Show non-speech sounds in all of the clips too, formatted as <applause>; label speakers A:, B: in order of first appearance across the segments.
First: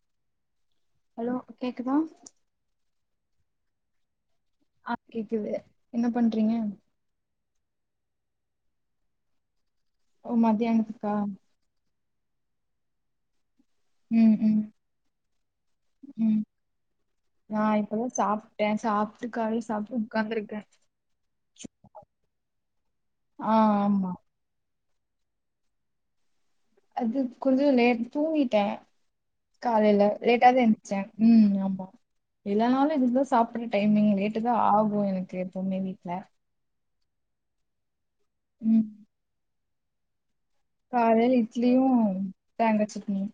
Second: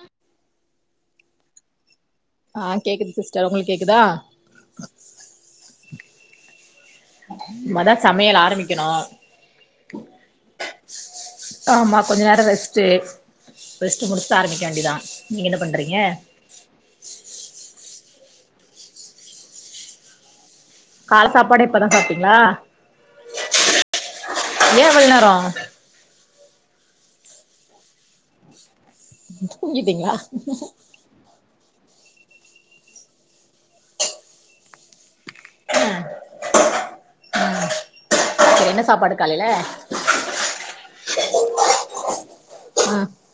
A: ஆ
B: hello கேக்குதா
A: ஆ கேக்குது சிஸ்டர் உங்களுக்கு கேக்குதா
B: ஆ கேக்குது என்ன பண்றீங்க
A: மதா சமையல் ஆரம்பிக்கணோ
B: ஓ மதியானத்துக்கா
A: ஆமா கொஞ்ச நேரோ ரெஸ்டு ரெஸ்டு
B: ம்
A: முடிச்ட்டு
B: ம்
A: ஆரம்பிக்க வேண்டிதா நீங்க என்ன பண்றீங்க
B: ம் நா இப்பதா சாப்ட சாப்டு காலி சாப்டு உக்காந்துருக்கே
A: கால சாப்பாடே இப்பதா சாப்ட்டீங்களா
B: ஆ ஆமா
A: ஏ இவ்ளோ நேரோ
B: அது கொஞ்சோ லேட் தூங்கிட்ட காலையில
A: தூங்கிட்டீங்களா
B: லேட்டா தா எந்திச்ச ம் ஆம்மா எல்லானாலோ இதுதா சாப்புட்ற டைமிங் லேட்டு தா ஆகோ எனக்கு போமே வீட்ல
A: ஆ என்ன
B: ம்
A: சாப்பாடு காலேல
B: காலேல இட்லியு தேங்கா
A: ஆ
B: சட்னியு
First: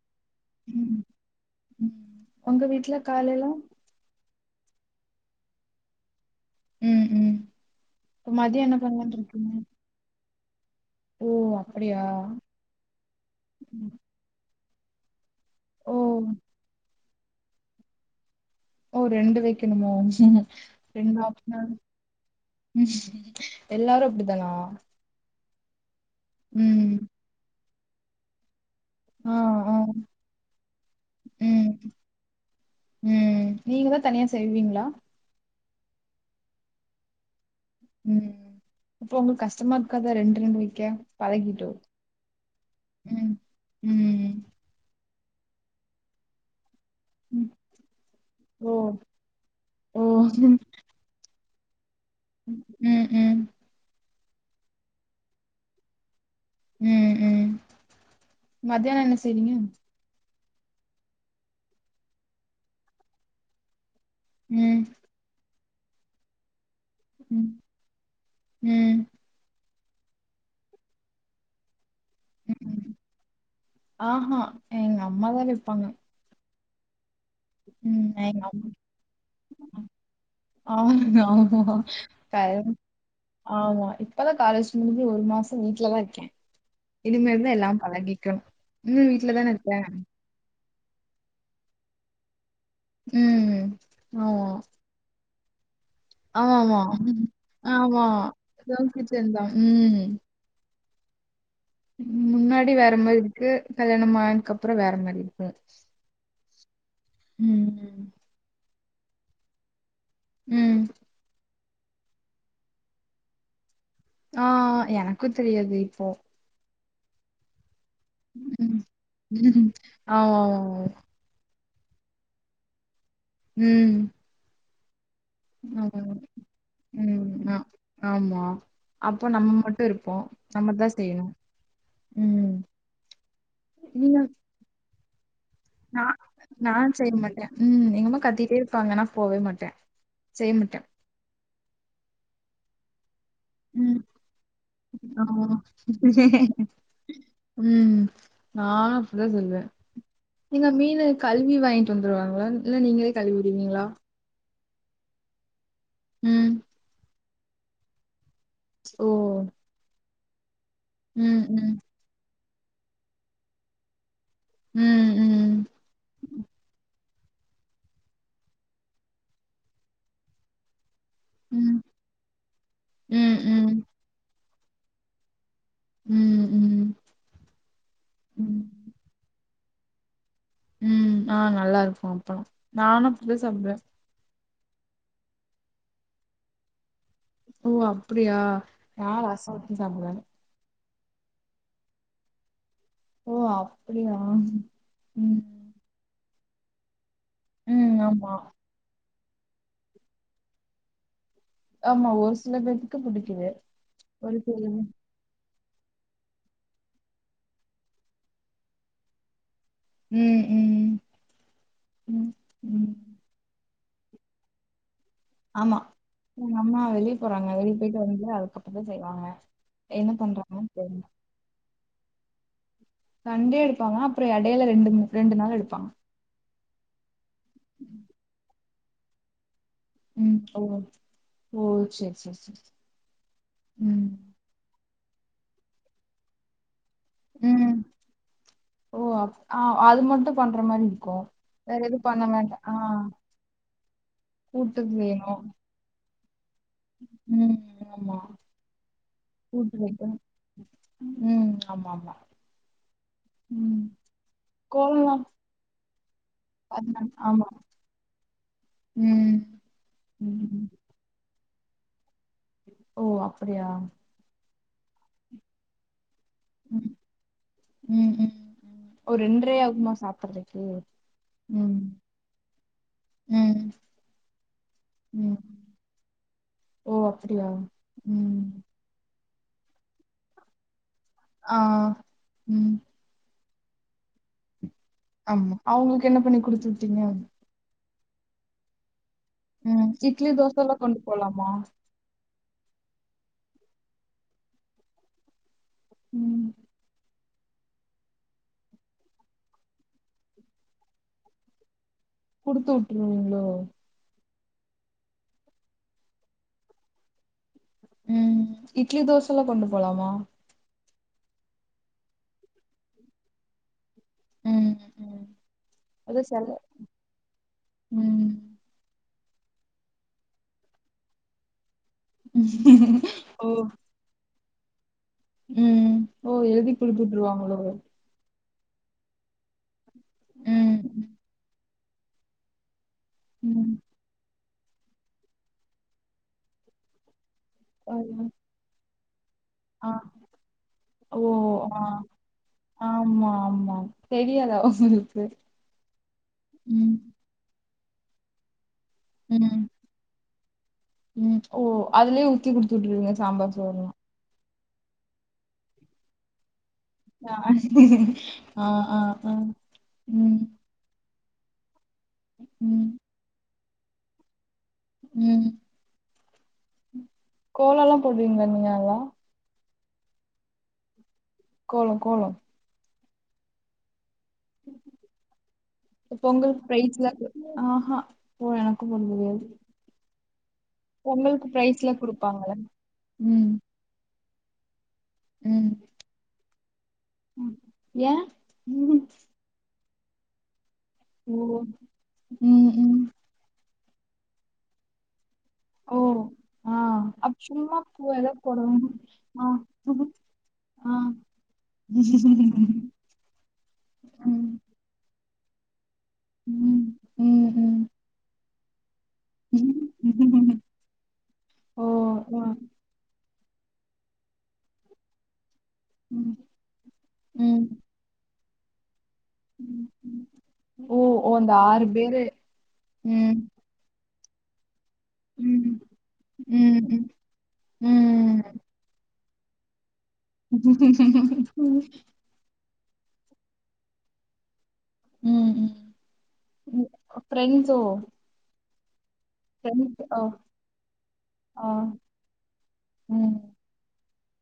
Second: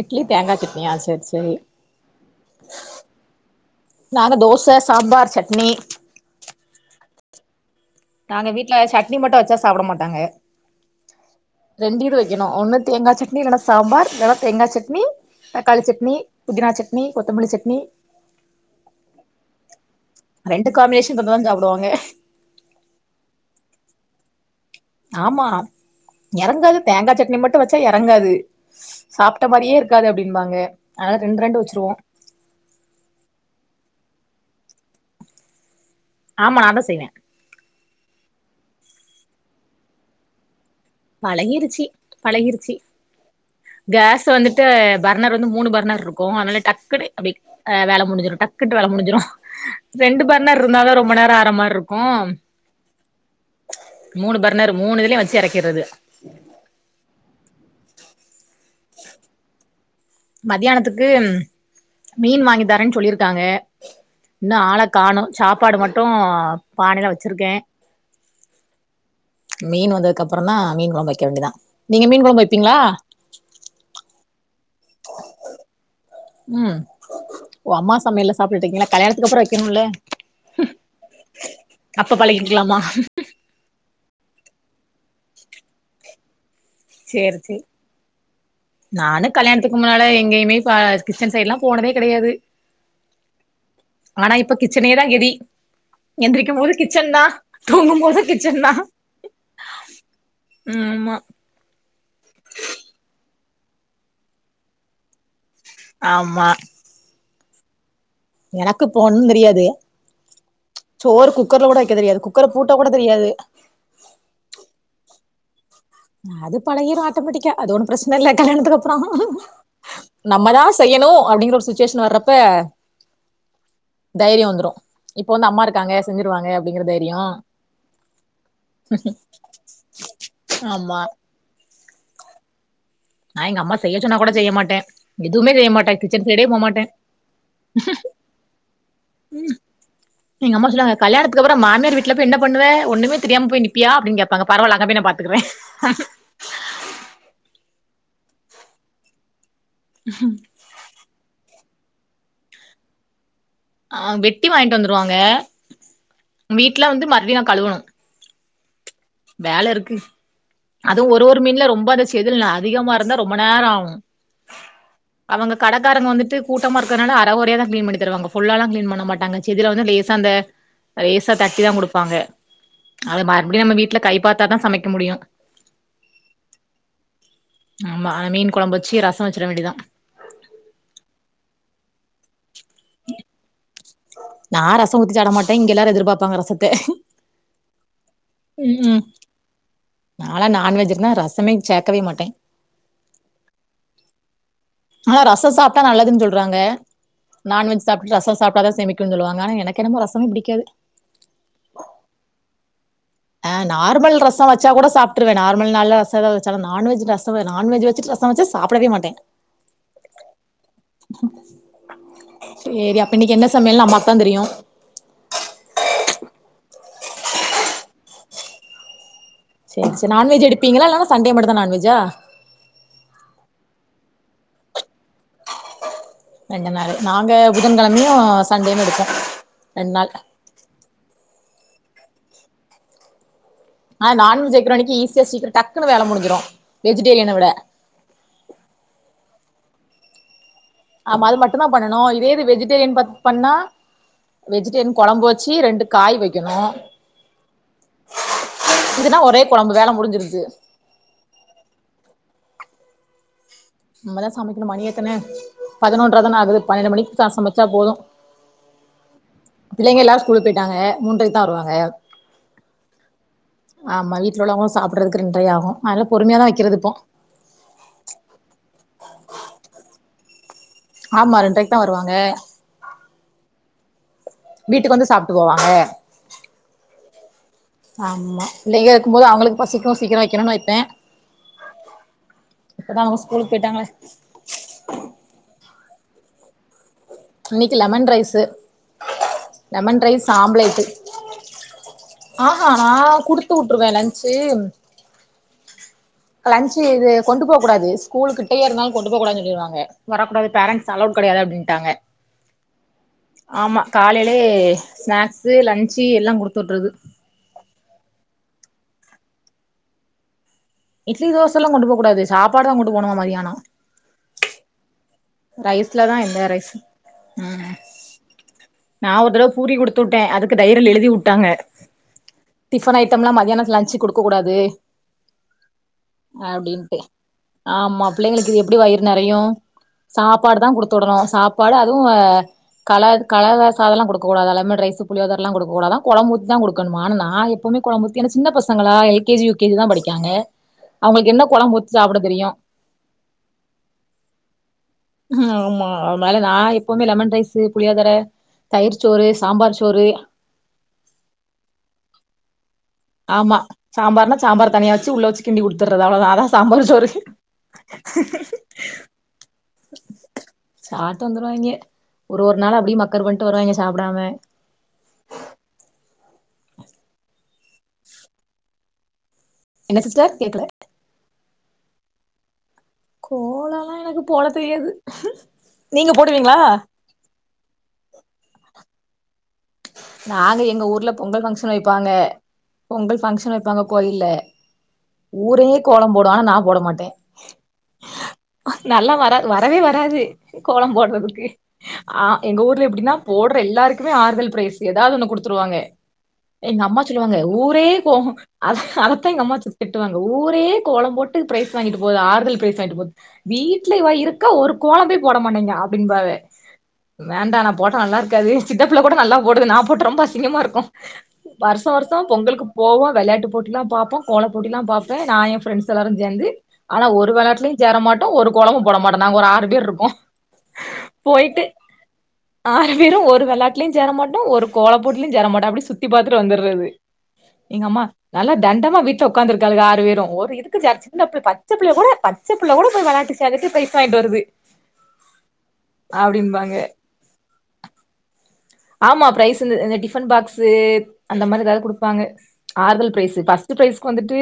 A: இட்லி தேங்கா சட்னியா
B: ம்
A: செர் செரி
B: ம் உங்க வீட்ல காலைல
A: நாங்க தோச சாம்பார் ஜட்னி
B: உம் உம்
A: நாங்க வீட்ல சட்னி மட்டோ வெச்சா சாப்ட மாட்டாங்க
B: ஓ அப்படியா
A: ரெண்டு இது வெக்கணோ ஒண்ணு தேங்கா ஜட் னி வேனா சாம்பார் இல்லனா தேங்கா ஜட்னி தக்காளி ஜட்னி
B: ஓ
A: புதினா ஜட்னி கொத்தமல்லி ஜட்னி
B: ஓ ரெண்டு வெய்க்கணுமோ
A: காம்பினேஷன்
B: ரெண்டு
A: இருந்தாதா
B: ஆப்னா
A: சாப்டுவாங்க
B: ம் எல்லாரோ அப்டித்தானா
A: ஆம்மா எறங்காது
B: ம்.
A: தேங்கா ஜட்னி மட்டு வெச்சா எறங்காது
B: ஆ,
A: சாப்ட்ட மாரியே
B: ஆ.
A: இருக்காது அப்டின்பாங்க அனால ரெண்டு ரெண்டு வச்சுருவோ
B: உம் நீங்க தா தனியா செய்வீங்ளா
A: ஆமா நா தா செய்வே
B: உம் அப்போ ஒங்களுக்கு கஷ்டமா இருக்காத ரெண்டு ரெண்டு வெய்க்க
A: பழகிருச்சி பழகிருச்சி
B: ம்.
A: கேஸ்
B: ம்.
A: வந்துட் ட்டு பர்னர் வந்து மூணு பர்னர் இருக்கோ அனால டக்குனு அப்டி
B: ம்.
A: வேல முடிஞ்சிரோ
B: ஓ!
A: டக்குட்டு வேல முடிஞ்சிரோ
B: ஓ!
A: ரெண்டு பர்னர் இருந்தா ரொம் ரொம்ப நேரோ ஆர்ற மார்ருக்கோம்
B: உம் உம்
A: மூணு பர்னர் மூணுதுலயு வச்சி எறக்கிறது
B: உம் உம் மதியானோ என்ன செய்வீங்க
A: மதியானத்துக்கு மீன் வாங்கி தாரேன் சொல்லியிருக்காங்க இன்னோ ஆள
B: ம்,
A: காணோ சாப்பாடு மட்டும் பானைல வச்சிருக்கே
B: உம்
A: மீன் வந்ததுக்கப்பறோம் தா மீன் கொழம்பு வைக்க வேண்டியதா நீங்க மீன் கொழம்
B: உம் ஆஹா எங்க அம்மா தா வெப்பாங்க
A: உம் ஓ அம்மா சமையல்ல
B: எங்க
A: சாப்ட்டுட
B: அம்மா
A: இருக்கீங்களா கல்யாணத்துக்கு அப்பறோ வெக்கணும்ல
B: ஆம் ஆமா கல்
A: பழகிக்கலாமா
B: ஆம்மா இப்பதா காலேஜ் முடிஞ்சி ஒரு மாசோ வீட்லதா இருக்கே
A: சேரி
B: இதுமேல்தா
A: சேரி
B: எல்லா பழகிக்கணும் உம் வீட்ல தானருப்ப
A: எங்கயுமே ப கிச்சன் சைட்லாம் போனதே கெடையாது
B: ம்.
A: ஆனா
B: ஆமா.
A: இப்ப கிச் சனேதா கெதி எந்திரிக்கும் போது
B: ஆமாமா.
A: கிச்சன் தா தூங்கும்
B: ஆமா.
A: போது கிச்சன் தா
B: ஜங்க் ஃபுட்ஸ் இருந்தா ம்.
A: ஆமா
B: முன்னாடி வேற மாரி இருக்கு கல்யாணம் ஆயினுக்கு அப்பறோ வேற மாரி இருக்கு
A: ஆமா
B: உம் உம்
A: எனக்கு இப்போ ஒன்னு தெரியாது
B: உம்
A: சோறு குக்கர்ல கொட வைக்க தெரியாது குக்கர பூட்ட கூட தெரியாது
B: ஆ எனக்கு தெரியாது இப்போ
A: அது பழையிரும் ஆட்டோமெட்டிக்கா அது ஒண்ணும் பிரச்சன இல்ல கல்யாணத்துக்கு
B: ம்.
A: அப்றோ நம்மதா
B: ஆமாமா.
A: செய்யணும் அப்டிங்கற ஒரு சுச்சுவேஷன் வர்றப்ப
B: ம்
A: தைரிய வந்துரு இப்ப வந்து அம்மா இருக்காங்க
B: ம்
A: செஞ்சிருவாங்க அப்டிங்கிற தைரியோ
B: ம் ஆ ஆமா அப்ப நம்ம மட்டு இருப்போ நம்மதா
A: ஆமா
B: செய்யணு ம்
A: நா எங்க அம்மா செய்யச் சொன்னா
B: நீங்க
A: கூட செய்ய மாட்டே எதுமே செய்ய மாட்
B: நா நான் செய்ய மாட்டே ம் எங்கம்மா கத்திட்டே இருப்பாங்க நா போவே மாட்ட செய்ய மட்ட
A: கல்யாணத்துக்கப்பற மாமியார் வீட்ல போய் என்ன பண்ணுவ ஒண்ணுமே தெரியாம போய் நிப்பியா
B: ம்
A: அப்டின் கேப்பாங்க பரவால அங்க போய் நா பாத்துக்கற
B: ஆமா <inaudible> ம் நா அப்படிதா சொல்லுவ
A: <inaudible>
B: நீங்க மீனு கழுவி வாங்கிட்டு வந்துருவாங்களா இல்ல நீங்களே கழுவிடிவிங்களா
A: அ வெட்டி வாங்கிட்டு வந்துருவாங்க
B: ம்
A: வீட்ல வந்து மறுவடியு நா கழுவணு
B: ஓ
A: வேல இருக்கு அது ஒரு ஒரு
B: ம்
A: மீன்ல
B: ம்
A: ரொம்ப அது செதுலுக அதிகமா இருந்தா ரொம்ப நேர ஆவு
B: ம் ம்
A: அவங்க கடைக்காரங்க வந்துட்டு கூட்டமா இருக்கிறனால அரகுறயாதா கிளீன் பண்ணி தருவாங்க ஃபுல்லாலா கிளீன் பண்ண மாட்டாங்க செதில வந்து லேசா அந்த லேஸ் ஆ தட்டிதா
B: ம்
A: குடுப்பாங்க அத
B: ம்
A: மறுபடியு நம்ம
B: ம்
A: வீட்ல கைப்பாத்தாதா சமைக்க முடியு
B: ம் ம்
A: ஆமா அத மீன்
B: ம்
A: கொழம்ப வெச்சு ரச வெச்சுற வேண்டிதா
B: ம் ஆ நல்லாருக்கு அப்பலா நானு அப்டிதா சாப்டுவ
A: நா ரச ஊத்தி சாப்பட மாட்ட இங்க எல்லாரு எதிர்பாப்பாங்க ரசத்த
B: ஓ அப்படியா
A: ம்
B: நா ரச ஊத்தி சாப்டுவே
A: நாலா நான்வெஜ் இருந்தா ரசமே சேக்கவே மாட்ட
B: ஓ அப்டியா
A: ஆனா
B: ம்
A: ரச சாப்ட்டா நல்லதுன் சொல்றாங்க நான்வெஜ்
B: ம்
A: சாப்ட்டு
B: ஆமா
A: ரச சாப்ட்டாதா செமி க்கு சொல்வாங்க ஆனா எனக்கு என்னமோ ரசமே பிடிக்காது
B: ஆமா ஒரு சில பேர்த்துக்
A: ஆ நார்மல் ரச வச்சா கூட சாப் ட்ருவே நார்மல் நாள்ல ரச எல்லா வெச்சாலா நான்வெஜ் ரச நான்வெஜ் வெச்சுட்டு ரச வெச்சா சாப்பிடவே மாட்டே
B: ம் ம் ம் ம்
A: சேரி அப்ப இன்னைக்கு என்ன சமையல்னு அம்மாக்தா தெரியு
B: ஆமா எங்கம்மா வெளிய போறாங்க வெளிய போயிட்டு வந்து அதுக்கப்பறந்தா செய்வாங்க
A: செரி செரி
B: என்ன
A: நான்வெஜ்
B: பண்றாங்கன்னு
A: எடுப்பிங்களா
B: தெரியல
A: இல்லனா சண்டே மட்டுந்தா நான்வெஜ்ஜா
B: சண்டே எடுப்பாங்க அப்பற எடையில ரெண்டு ரெண்டு நாள் எடுப்பாங்க
A: ரெண்டு நாள் நாங்க புதன்கிழமையு சண்டேவு எடுப்போ ரெண்டு நாள்
B: ஓ ஓ சேர் சேர் சேர்
A: ஆ நான்வெஜ் வெக்கற அன்னைக்கு ஈஸியா சீக்கிர டக்குனு வேல முடிஞ்சிரு வெஜிடேரியன விட
B: ம் ஓ அப் ஆ அது மட்டு பண்ற மாரி இருக்கும்
A: ஆமா அது மட்டுந்தா
B: வேற
A: பண்ணனு
B: எதும் பண்ண
A: இதே இது
B: வேண்டா ஆ
A: வெஜிடேரியன் ப பண்ணா
B: கூட்டுக்கு
A: வெஜிடேரியன் கொழம்பு
B: வேணும்
A: வெச்சு ரெண்டு காய் வெக்கணு
B: ம் ஆமா
A: இதுனா ஒரே கொழம்பு
B: கூட்டு
A: வேல
B: வெக்கனு
A: முடிஞ்சிருது
B: ம் ஆமா ஆமா ம்
A: நம்மதா சமைக்கணு மணி
B: கோலம்லா
A: எத்தன பதினொன்ற தான ஆகுது பன்னெண்டு மணிக்குதா
B: ஆமா
A: சமைச்சா போது
B: ம்
A: பிள்ளைங்கல்லா ஸ்கூல்க்கு
B: ம்
A: போயிட்டாங்க மூன்றைக்குதா வருவாங்க
B: ஓ அப்படியா
A: ஆமா வீட் ல உள்ளவங்களு சாப்ட்றதுக்கு ரெண்ரை ஆகு அதனால பொறுமையாதா வக்கிறது
B: ம்
A: இப்போ
B: ம் ம் ஓ ரெண்ரை ஆகுமா சாப்ட்றதுக்கு
A: ஆமா ரெண்ரைக்குதா வருவாங்க
B: ம்
A: வீட்டுக்கு வந்து
B: ம்
A: சாப்ட்டு போவாங்க
B: ஓ அப்டியா ம்
A: ஆமா பிள்ளைங்க இருக்கும்போது அவங்களுக்கு பசிக்கு சீக்கிரோ வைக்கணுன்னு வைப்பே
B: ஆ ம்
A: அதா அவுங்க ஸ்கூலுக்கு போயிட்டாங்களே
B: ஆமா அவுங்களுக்கு என்ன பண்ணி குடுத்து விட்டீங்க
A: இன்னிக்கி லெமன் ரைஸ்
B: ம்
A: லெமன்
B: இட்லி தோசைல்லா
A: ஆம்லேட்டு
B: கொண்டு போலாமா
A: ஆஹா நா குடுத்து வுட்டுருவே லன்ச்சு
B: ம்
A: லன்ச்சு இது கொண்டு போ கூடாது ஸ்கூலு கிட்டயே இருந்தாலு கொண்டு போ கூடாதுன்னு சொல்லிருவாங்க வரக்கூடாது பேரன்ஸ் அலோட் கெடையாது அப்டின்டாங்க
B: குடுத்து வுட்ருவீங்களோ
A: காலேலயோ ஸ்நாக்ஸு லன்சு எல்லா குடுத்துட்றது
B: ம் இட்லி தோசல்லா கொண்டு போலாமா
A: இட்லி தோசல்லா கொண்டு போ கூடாது சாப்பாடு தா கொண்டு போணுமா மதியானோ
B: ம் ம்
A: ரைஸ்லதா
B: அது
A: எல்லா
B: செல
A: ரைஸ்சு ம்
B: ம்
A: நா ஒரு தடவ பூரி குடுத்து விட்டே அதுக்கு டைரில எழுதி வுட்டாங்க டிஃபன் ஐடம்ல்லா
B: ஓ
A: மதியானோ லன்சுக்கு குடுக்க கூடாது
B: ம் ஓ எழுதி
A: அப்டின்ட்டு
B: குடுத்துட்டுருவாங்களோ
A: ஆமா பிள்ளைங்களுக்கு இது எப்டி வயிறு நெறையு சாப்பாடுதா குடுத்து
B: ம்
A: விடனு சாப் பாடு அதுவு கலர் கலரா
B: ம்
A: சாதல்லா குடுக் கூடாதா லெமன் ரைஸ் புளியோதரைலா குடுக்க கூடதா கொழம்பு ஊத்திதா குடுக்கணுமா ஆனா நா எப் பவுமே
B: ஆ
A: கொழம்பூத்தி ஏன்னா சின்ன பசங்களா L K G U K G தா
B: ஆ
A: படிக்காங்க
B: ஓ
A: அவுங்களுக்கு என்ன கொழம்பு
B: ஆ
A: ஊத்தி சாப்ட தெரியு
B: ஆமா ஆமா தெரியாதா உங்களுக்கு
A: ஆமா அதனால நா
B: ம்
A: எப்பவுமே லெமன் ரைஸ் புளியோதர தயிர் சோறு
B: ம்
A: சாம்பார் சோறு
B: ம் ஓ அதுலயே ஊத்தி குடுத்து விட்ருவீங்க
A: ஆமா சாம்பார்னா சாம்பார் தனியா வச்சி உள்ள வச்சி கிண்டி குடுத்துறது அவ்ளதா அதா சாம்பார் சோறு
B: ஆ ஆ ஆ ம்
A: சாப்ட்டு வந்துருவாங்க ஒரு ஒரு நாள்
B: ம்
A: அப்டியே மக்கர் பண்ணிட்டு வருவாங்க சாப்டாம
B: ம் கோலல்லா போடுவீங்களா நீங்க நல்லா
A: என்ன சிஸ்டர் கேக்கல
B: கோலோ கோலோ
A: கோலல்லா எனக்கு போட தெரியாது நீங்க போடுவீங்களா
B: ஆ அ போ எனக்கு <unintelligible>
A: நாங்க எங்க ஊர்ல பொங்கல்
B: பொங்கலுக்கு
A: ஃபங்க்ஷன்
B: பிரைஸ்லா
A: வைப்பாங்க
B: குடுப்பாங்கல்ல
A: பொங்கல் ஃபங்க்ஷன்
B: ம்
A: வெப்பாங்க கோயில்ல ஊரே கோலம் போடும் ஆனா நா போட மாட்டே
B: ம் ஏன்
A: நல்லா வரா வரவே வராது கோலம்
B: ஓ
A: போட்றதுக்கு ஆ எங்க
B: ம்
A: ஊர்ல
B: ம்
A: எப்டின்னா போட்ற எல்லாருக்குமே ஆறுதல் ப்ரைஸ்ஸு எதாவ்து ஒன்னு குடு த்துடுவாங்க
B: ஓ ஆ
A: எங்க அம்மா
B: அப்ப
A: சொல்லுவாங்க
B: சும்மா
A: ஊரே
B: பூ ஏதா
A: கோலம்
B: போடணு
A: அதத்தா எங்க
B: ஆ
A: அம்மா சொல் திட்டுவாங்க ஊரே
B: ஆ
A: கோலம் போட்டு பிரைஸ் வாங்கிட்டு போது ஆறுதல் பிரைஸ்
B: ம்
A: வாங்கிட்டு போது வீட்ல இவ இருக்கா ஒரு கோலம் போய் போட மாட்டேங்க அப்டின்பாங்க
B: ம்
A: வேண்டா நா
B: ம்
A: போட்டா நல்லா இருக்காது சித்தப்பிள்ள கூட நல்லா போடுது நா போட்டு ரொம்ப
B: ம்
A: அசிங்கமா இருக்கும்
B: ஓ
A: வருசோ வருசோ
B: ஓ
A: பொங்கல்க்கு போவோ வெள்யாட்டு போட்டிலா பாப்பே கோல போட்டில்லா பாப்ப நா என் ஃப்ரெண்ட்ஸ் எல்லாரும்
B: ம்
A: சேந்து ஆனா ஒரு
B: ம்
A: வெளாட்லயும் சேர மாட்டோம் ஒரு கோலமு போட மாட்டோ நாங்க ஒரு ஆறு பேருக்கும்
B: ஓ ஓ அந்த
A: போயிட்டு
B: பேரு
A: ஆறு பேரும்
B: ம்
A: ஒரு வெள்ளாட் லயு சேர மாட்டோ ஒரு கோல போட்டிலும் சேர மாட்டோ
B: ம்
A: அப்டே சுத்தி பாத்துட்டு
B: ம்
A: வந்துறது
B: ம்
A: எங்க அம்மா
B: ம்
A: நல்லா தண்டமா வீட் ல உக்காந்து இருக்காளுங்க ஆறு பேரும் ஒரு இதுக்கு ஜ சின்ன பு பச்ச
B: ம்
A: புள்ள கூட ப பச்ச புள்ள கூட போய் வெள்ளாட்டு <unintelligible> பிரைஸ் வாய்ங்ட்டு வருது
B: ம்
A: அப்டிம்பாங்க
B: ம் ப்ரைசோ
A: ஆமா ப்ரைஸுன்னு இந்த
B: ஓ
A: டிஃபன் பாக்ஸு அந்த மாதிரி
B: ஆ
A: எதாவ்து குடுப்பாங்க ஆறுதல்
B: ம்
A: பிரைஸ்ஸு ஃபர்ஸ் ட்டு பிரைஸ் வந்துட்டு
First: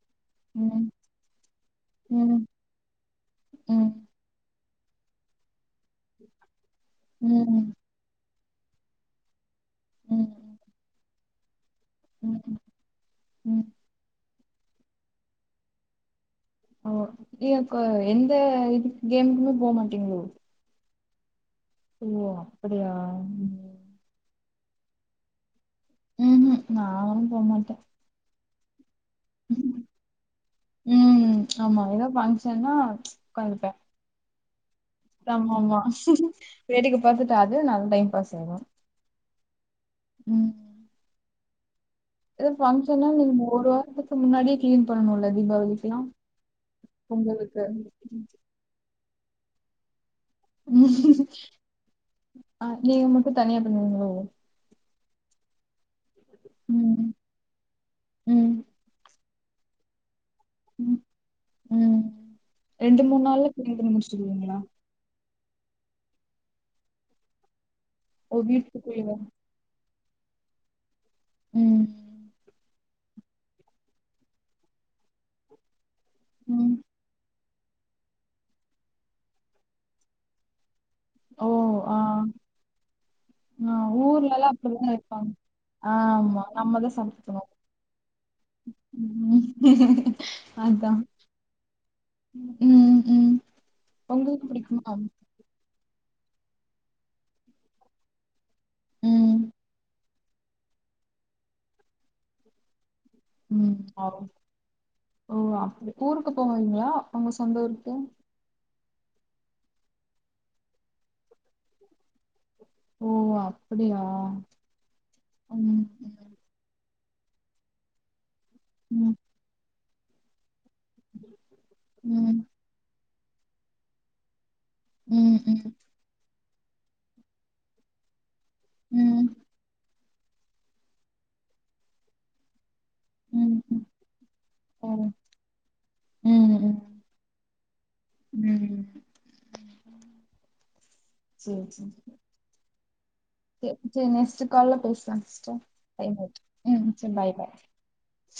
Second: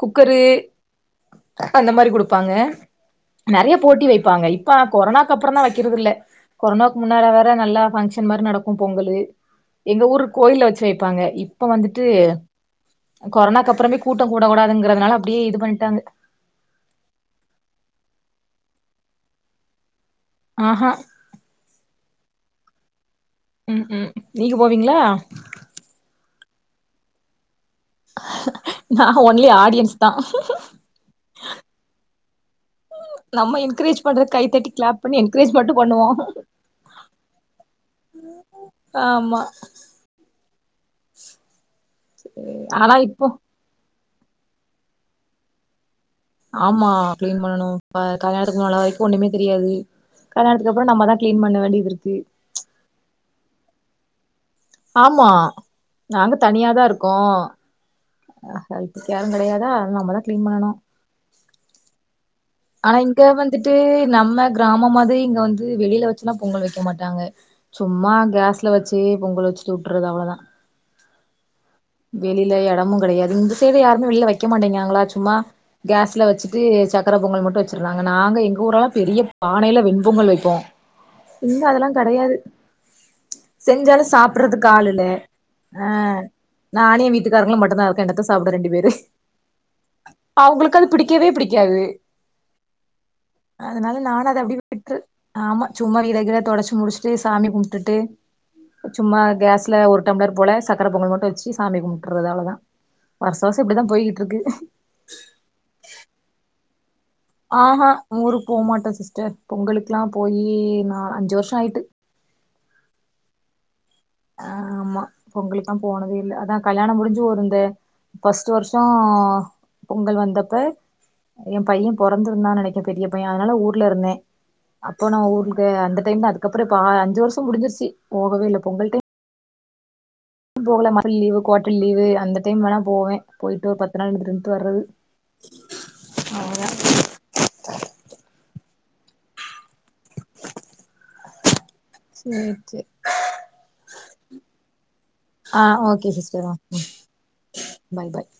A: குக்கரு
B: ம்
A: அந்த மாரி
B: ம்
A: குடுப்பாங்க நெறைய
B: ம்
A: போட்டி வைப்பாங்க இப்ப கொரனாவுக்கு அப்புறம் தா வைக்கிறது இல்ல கொரனாவுக்கு முன்னாரா
B: ம்
A: வேற
B: ம்
A: நல்லா ஃபங்க்ஷன் மாரி நடக்கும் பொங்கல்லு எங்க ஊரு
B: ம்
A: கோயில வச்சு வைப்பாங்க இப்ப வந்துட்டு
B: ம் ம்.
A: கொரனாக்கு அப்புறமே கூட்டம் கூடக்கூடாதுங்கிறதுனால அப்டியே இது பண்ணிட்டாங்க
B: ஓ நீ ஏன்க்கா எந்த இது கேமுக்குமே போ மாட்டீங்ளோ
A: ஆ அ
B: ஓ அப்படியா
A: ம் ம் நீங்க போவீங்ளா
B: ம் ம் நானும் போ மாட்ட
A: நா ஒன்லி ஆடியன்ஸ் தா
B: ம் ஆமா எதோ ஃபங்க்ஷன்னா
A: நம்ம என்கரேஜ் பண்ற கை தட்டி கிளாப் பண்ணி என்கரேஜ்
B: ஆமா
A: மட்டு
B: ஆமா
A: பண்ணுவோ
B: வேடிக்க பாத்துட்டு அதுவு நல்ல டைம் பாஸ் ஆகும்
A: ஆமா
B: ம் எதோ
A: ஆனா
B: ஃபங்க்ஷனா
A: இப்போ
B: நீங்க ஒரு வாரத்துக்கு முன்னாடியே கிளீன் பண்ணுல தீபாவளிக்குல்லா
A: ஆமா கிளீன் பண்ணனும் இப்ப கல்யாண தனி ஆளா வரைக்கும் ஒன்னுமே தெரியாது கல்யாணத்துக்கு அப்புறம் நம்ம தா க்ளீன் பண்ண வேண்டிது இருக்கு
B: அ நீங்க மட்டும் தனியா பண்ணுவீங்ளோ
A: ஆமா நாங்க தனியாதா
B: ம்
A: இருக்கோ ஆ
B: ம்
A: அ இப்ப யாரும் கெடயாதா நம்ப தா கிளீன் பண்ணனு
B: ம்
A: ஆனா இங்க
B: நாள்ல
A: வந்துட்டு
B: கிளீன் பண்ணி
A: நம்ம
B: முடிச்சுடுவீங்களா?
A: கிராம மாதிரி இங்க வந் து வெளில வச்சுல்லா பொங்கல் வெக்க மாட்டாங்க சும்மா
B: ஓ
A: கேஸ்ல வச்சு
B: வீட்டுக்குள்ளவா?
A: பொங்கல் வெச்சுட்டு விட்ருது அவ்ளோ தா
B: ம்
A: வெளில எடமு கடயாது இந்த சேரி யாருமே வெளில வெக்க மாட்டேங்கிறாங்களா சும்மா கேஸ் ட்ல வச்சுட்டு
B: ம்
A: சக்கர பொங்கல் மட்டு வெச்சிருந்தாங்க நாங்க எங்க ஊர் எல்லா பெரிய பானைல வெண் பொங்கல் வெப்போம்
B: ஓ
A: இங்க அதல்லா
B: ஆ
A: கடயாது
B: ஆ
A: செஞ்சாலு
B: ஊர்லலா
A: சாப்புட்றதுக்கு ஆளு
B: அப்படிதா
A: இல்ல
B: இருப்பாங்க.
A: ஆ
B: ஆமா. நம்ம தான்
A: நானு என்
B: சமைக்கணும்.
A: வீட்டுக்காரங்க மட்டுந்தாருக்கோ என்னத்த சாப்ட ரெண்டு பேரு
B: ம்.
A: அவுங்குளுக்கு அது
B: அதான்.
A: பிடிக்கவே பிடிக்காது
B: ம் ம்
A: அதனால நானு அத
B: உங்களுக்கு
A: அப்டியே
B: பிடிக்குமா?
A: விட்ரு ஆமா சும்மா வீடகீட தொடச்சி முடிஷ்ட்டு சாமி கும்ப்ட்டுட்டு சும்மா
B: ம்,
A: கேஸ்ல ஒரு டம்ளர் போல சக்கர பொங்கல் மட்டு வெச்சு சாமி கும்ட்றது அவளதா
B: ம் ஆ ஓ அப்டி ஊருக்கு போவிங்ளா
A: ஆ ஹா ஊருக்கு போமாட்ட சிஸ்டர் பொங்கலுக்லா போயி நால் அஞ்சு வர்ஷ்ஷோ ஆய்ட்டு
B: ஓ ஓ அப்புடியா
A: ஆ ஆமா பொங்கலுக்லா போனதே இல்ல அதா கல்யாண முடிஞ்சு ஒரு இந்த ஃபஸ்ட்டு வர்ஷ்ஷோ
B: ம்.
A: பொங்கல் வந்தப்ப ஏ பையன்
B: ம்,
A: பொறந்துருந்தான் நெனைக் பெரிய பைய அதனால ஊர்லருந்தே அப்போ நா
B: ம்,
A: ஊருக்கு
B: ம்,
A: அந்த டைம் அதுக்கப்றோ இ அஞ்சு வருஷோ முடிஞ்சிருச்சு போகவே இல்ல பொங்கல் டைம்
B: <inaudible>
A: போகல <unintelligible> லீவு குவாட்டல் லீவு அந்த டைம் வேனா போவே
B: ம்,
A: போய்ட்டு ஒரு
B: ம்.
A: பத்து நாள் இருந்துட்டு கிருண்ட்டு வர்றது
B: ஓ! ம்,
A: அவ்ளதா
B: ம், ம் சேர் சேர்
A: சேர் சேர்
B: சேர் சேர் நெக்ஸ்ட்டு கால்ல பேஸ்லாங் சிஸ்டர்
A: ஆ ஓகே
B: டைம் ஆய்ட்
A: சிஸ்டர் ஆ
B: ம் ம் சேர் பாய் கா
A: பாய் பாய்